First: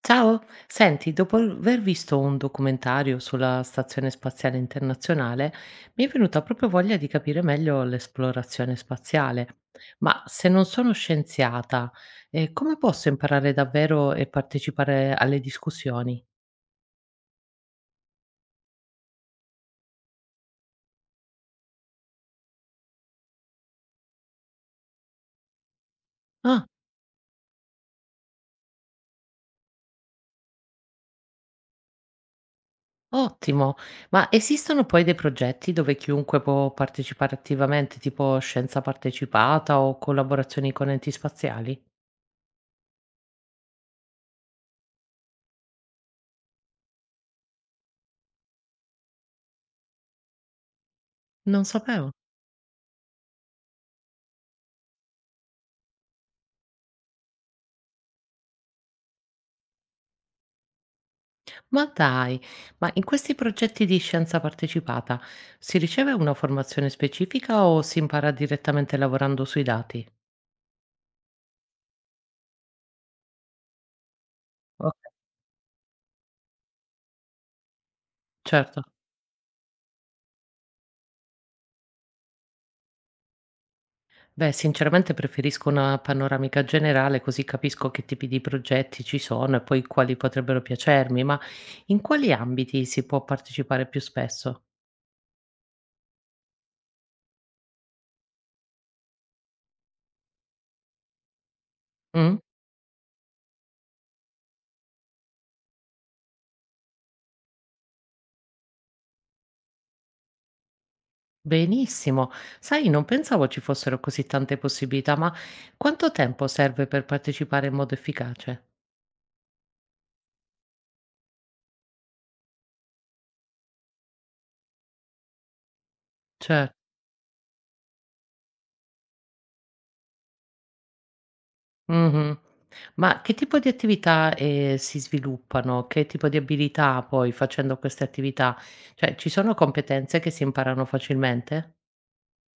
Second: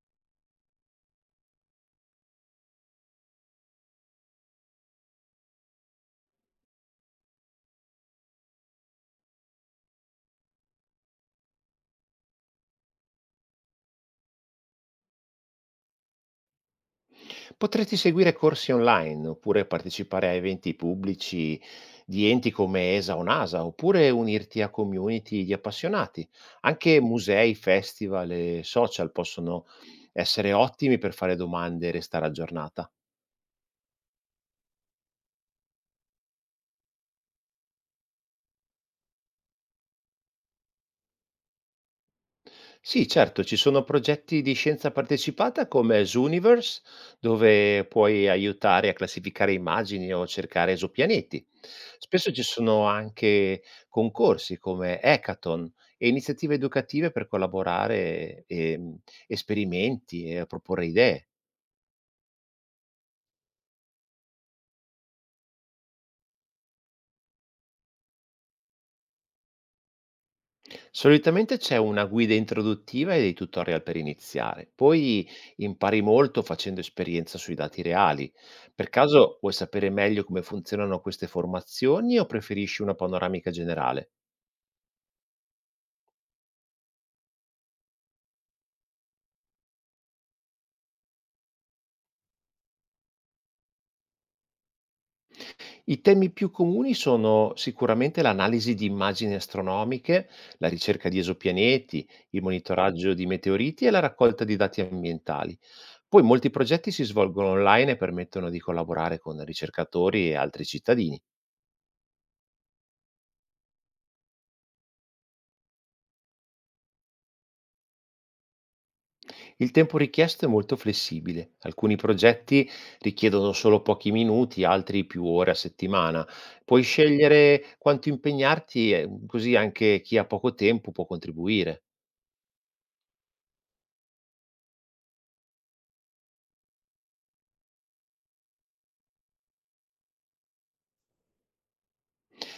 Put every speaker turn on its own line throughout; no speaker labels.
Ciao, senti, dopo aver visto un documentario sulla Stazione Spaziale Internazionale, mi è venuta proprio voglia di capire meglio l'esplorazione spaziale. Ma se non sono scienziata, come posso imparare davvero e partecipare alle discussioni?
Potresti seguire corsi online, oppure partecipare a eventi pubblici di enti come ESA o NASA, oppure unirti a community di appassionati.
Ah,
Anche musei, festival e social possono essere ottimi per fare domande e restare aggiornata.
ottimo! Ma esistono poi dei progetti dove chiunque può partecipare attivamente, tipo scienza partecipata o collaborazioni con enti spaziali?
Sì, certo, ci sono progetti di scienza partecipata come Zooniverse, dove puoi aiutare a classificare immagini o cercare esopianeti.
Non sapevo.
Spesso ci sono anche concorsi come hackathon e iniziative educative per collaborare, esperimenti e proporre idee.
Ma dai, ma in questi progetti di scienza partecipata si riceve una formazione specifica o si impara direttamente lavorando sui dati?
Solitamente c'è una guida introduttiva e dei tutorial per iniziare.
Ok,
Poi impari molto facendo esperienza sui dati reali.
certo.
Per caso vuoi sapere meglio come funzionano queste formazioni o preferisci una panoramica generale?
Beh, sinceramente preferisco una panoramica generale così capisco che tipi di progetti ci sono e poi quali potrebbero piacermi, ma in quali ambiti si può partecipare più spesso?
I temi più comuni sono sicuramente l'analisi di immagini astronomiche, la ricerca di esopianeti,
Mm?
il monitoraggio di meteoriti e la raccolta di dati ambientali. Poi molti progetti si svolgono online e permettono di collaborare con ricercatori e altri cittadini.
Benissimo. Sai, non pensavo ci fossero così tante possibilità, ma quanto tempo serve per partecipare in modo efficace?
Il tempo richiesto è molto flessibile. Alcuni progetti richiedono solo pochi minuti, altri più ore a settimana.
Certo.
Puoi scegliere quanto impegnarti, e così anche chi ha poco tempo può contribuire.
Mh-mh. Ma che tipo di attività, si sviluppano? Che tipo di abilità poi facendo queste attività? Cioè ci sono competenze che si imparano facilmente?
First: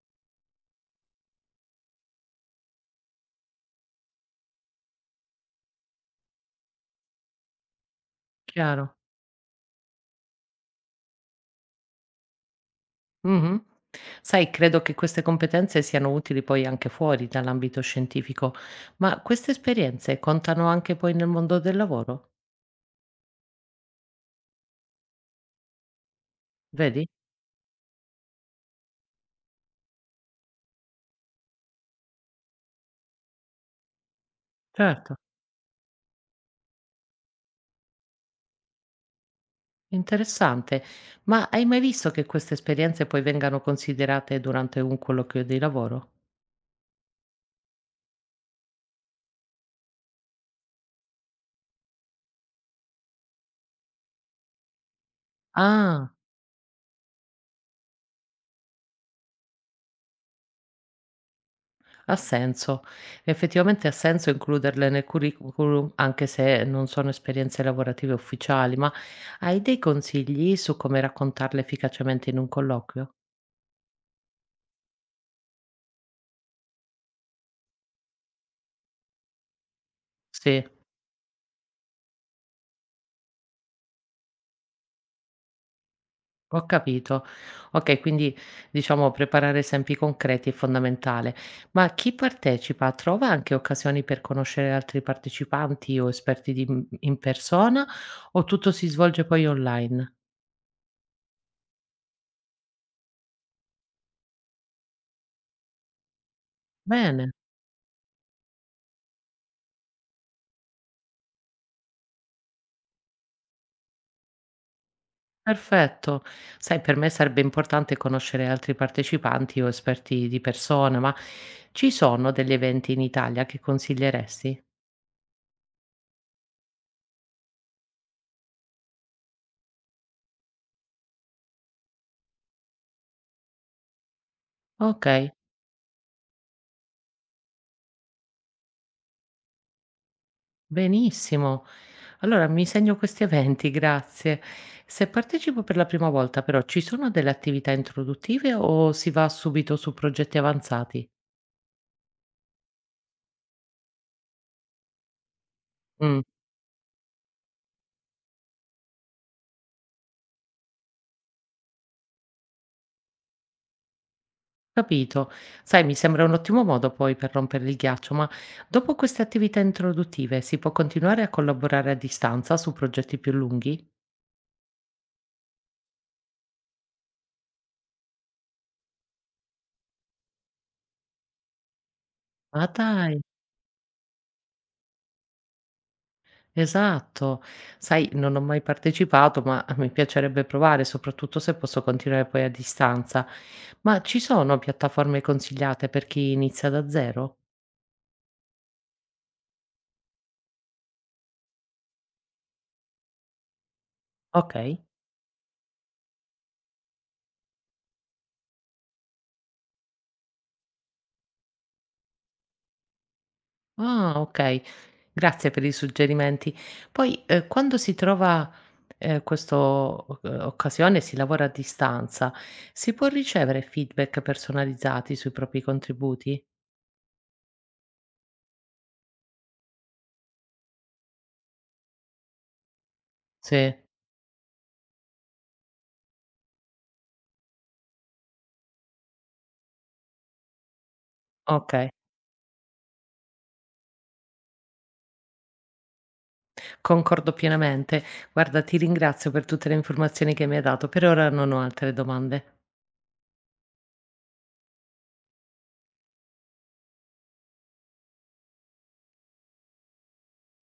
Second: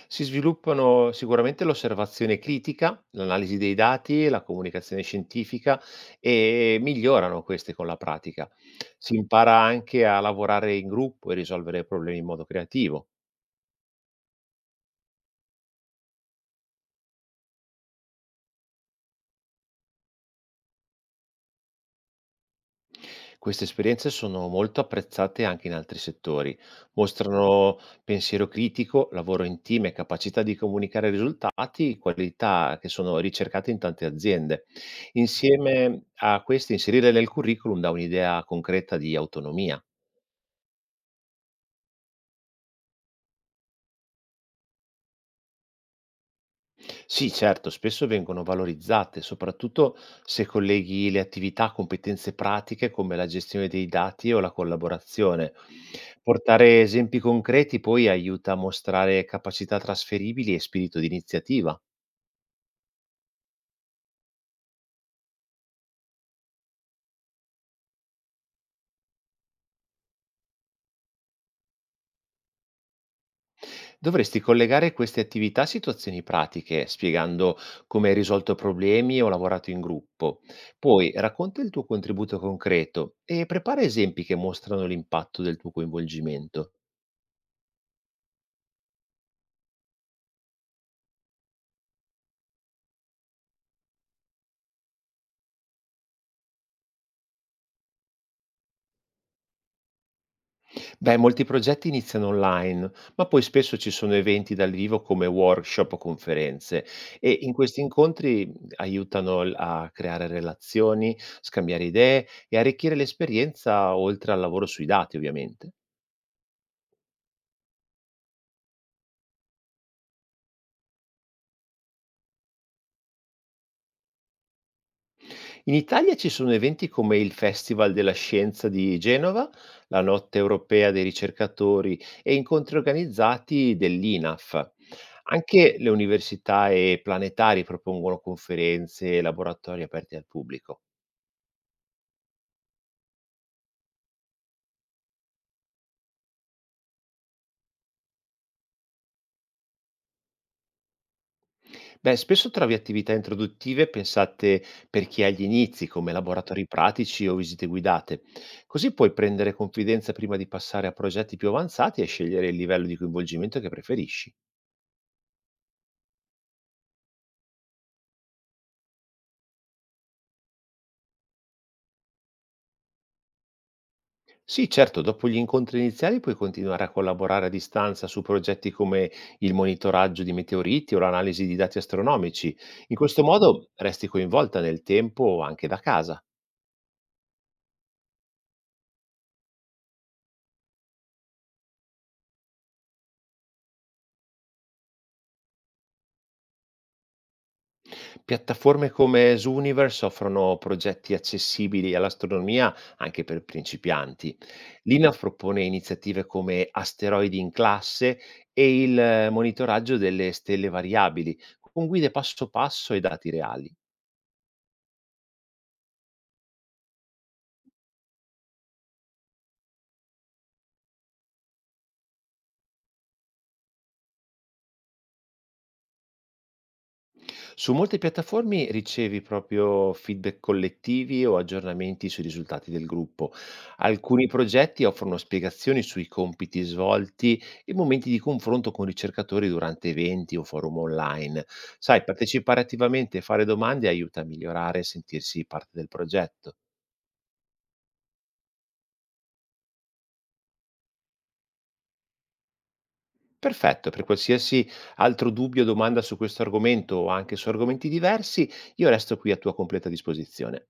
Si sviluppano sicuramente l'osservazione critica, l'analisi dei dati, la comunicazione scientifica e migliorano queste con la pratica.
Chiaro.
Si impara anche a lavorare in gruppo e risolvere problemi in modo creativo.
Mh-mh. Sai, credo che queste competenze siano utili poi anche fuori dall'ambito scientifico, ma queste esperienze contano anche poi nel mondo del lavoro?
Queste esperienze sono molto apprezzate anche in altri settori. Mm.
Vedi?
Mostrano pensiero critico, lavoro in team e capacità di comunicare risultati, qualità che sono ricercate in tante aziende.
Certo,
Insieme a queste, inserire nel curriculum dà un'idea concreta di autonomia.
interessante. Ma hai mai visto che queste esperienze poi vengano considerate durante un colloquio di lavoro?
Sì, certo, spesso vengono valorizzate, soprattutto se colleghi le attività a competenze pratiche come la gestione dei dati o la collaborazione.
Ah.
Portare esempi concreti poi aiuta a mostrare capacità trasferibili e spirito di iniziativa.
Ha senso. Effettivamente ha senso includerle nel curriculum anche se non sono esperienze lavorative ufficiali, ma hai dei consigli su come raccontarle efficacemente in un colloquio?
Dovresti collegare queste attività a situazioni pratiche, spiegando come hai risolto problemi o lavorato in gruppo.
Sì,
Poi racconta il tuo contributo concreto e prepara esempi che mostrano l'impatto del tuo
ho
coinvolgimento.
capito. Ok, quindi diciamo preparare esempi concreti è fondamentale, ma chi partecipa trova anche occasioni per conoscere altri partecipanti o esperti in persona o tutto si svolge poi online?
Beh, molti progetti iniziano online, ma poi spesso ci sono eventi dal vivo come workshop o conferenze e
Bene.
in questi incontri aiutano a creare relazioni, scambiare idee e arricchire l'esperienza oltre al lavoro sui dati, ovviamente.
Perfetto. Sai, per me sarebbe importante conoscere altri partecipanti o esperti di persona, ma ci sono degli eventi in Italia che consiglieresti?
In Italia ci sono eventi come il Festival della Scienza di Genova, la Notte Europea dei Ricercatori e incontri organizzati dell'INAF.
Ok,
Anche le università e planetari propongono conferenze e laboratori aperti al pubblico.
benissimo. Allora mi segno questi eventi, grazie. Se partecipo per la prima volta, però, ci sono delle attività introduttive o si va subito su progetti avanzati?
Beh, spesso trovi attività introduttive pensate per chi ha gli inizi, come
Mm.
laboratori pratici o visite guidate. Così puoi prendere confidenza prima di passare a progetti più avanzati e scegliere il livello di coinvolgimento che preferisci.
Capito. Sai, mi sembra un ottimo modo poi per rompere il ghiaccio, ma dopo queste attività introduttive si può continuare a collaborare a distanza su progetti più lunghi?
Sì, certo, dopo gli incontri iniziali puoi continuare a collaborare a distanza su progetti come il monitoraggio di meteoriti o l'analisi di dati astronomici.
Ma
In
dai,
questo modo resti coinvolta nel tempo anche da casa.
esatto. Sai, non ho mai partecipato, ma mi piacerebbe provare, soprattutto se posso continuare poi a distanza. Ma ci sono piattaforme consigliate per chi inizia da zero?
Piattaforme come Zooniverse offrono progetti accessibili all'astronomia anche per principianti.
Ok.
L'INA propone iniziative come asteroidi in classe e il monitoraggio delle stelle variabili, con guide passo passo e dati reali.
Ah, ok. Grazie per i suggerimenti. Poi, quando si trova, questo o occasione, si lavora a distanza, si può ricevere feedback personalizzati sui propri contributi?
Su molte piattaforme ricevi proprio feedback collettivi o aggiornamenti sui risultati del gruppo.
Sì,
Alcuni progetti offrono spiegazioni sui compiti svolti e momenti di confronto con ricercatori durante eventi o forum online.
okay,
Sai, partecipare attivamente e fare domande aiuta a migliorare e sentirsi parte del progetto.
concordo pienamente. Guarda, ti ringrazio per tutte le informazioni che mi hai dato. Per ora non ho altre domande.
Perfetto, per qualsiasi altro dubbio o domanda su questo argomento o anche su argomenti diversi, io resto qui a tua completa disposizione.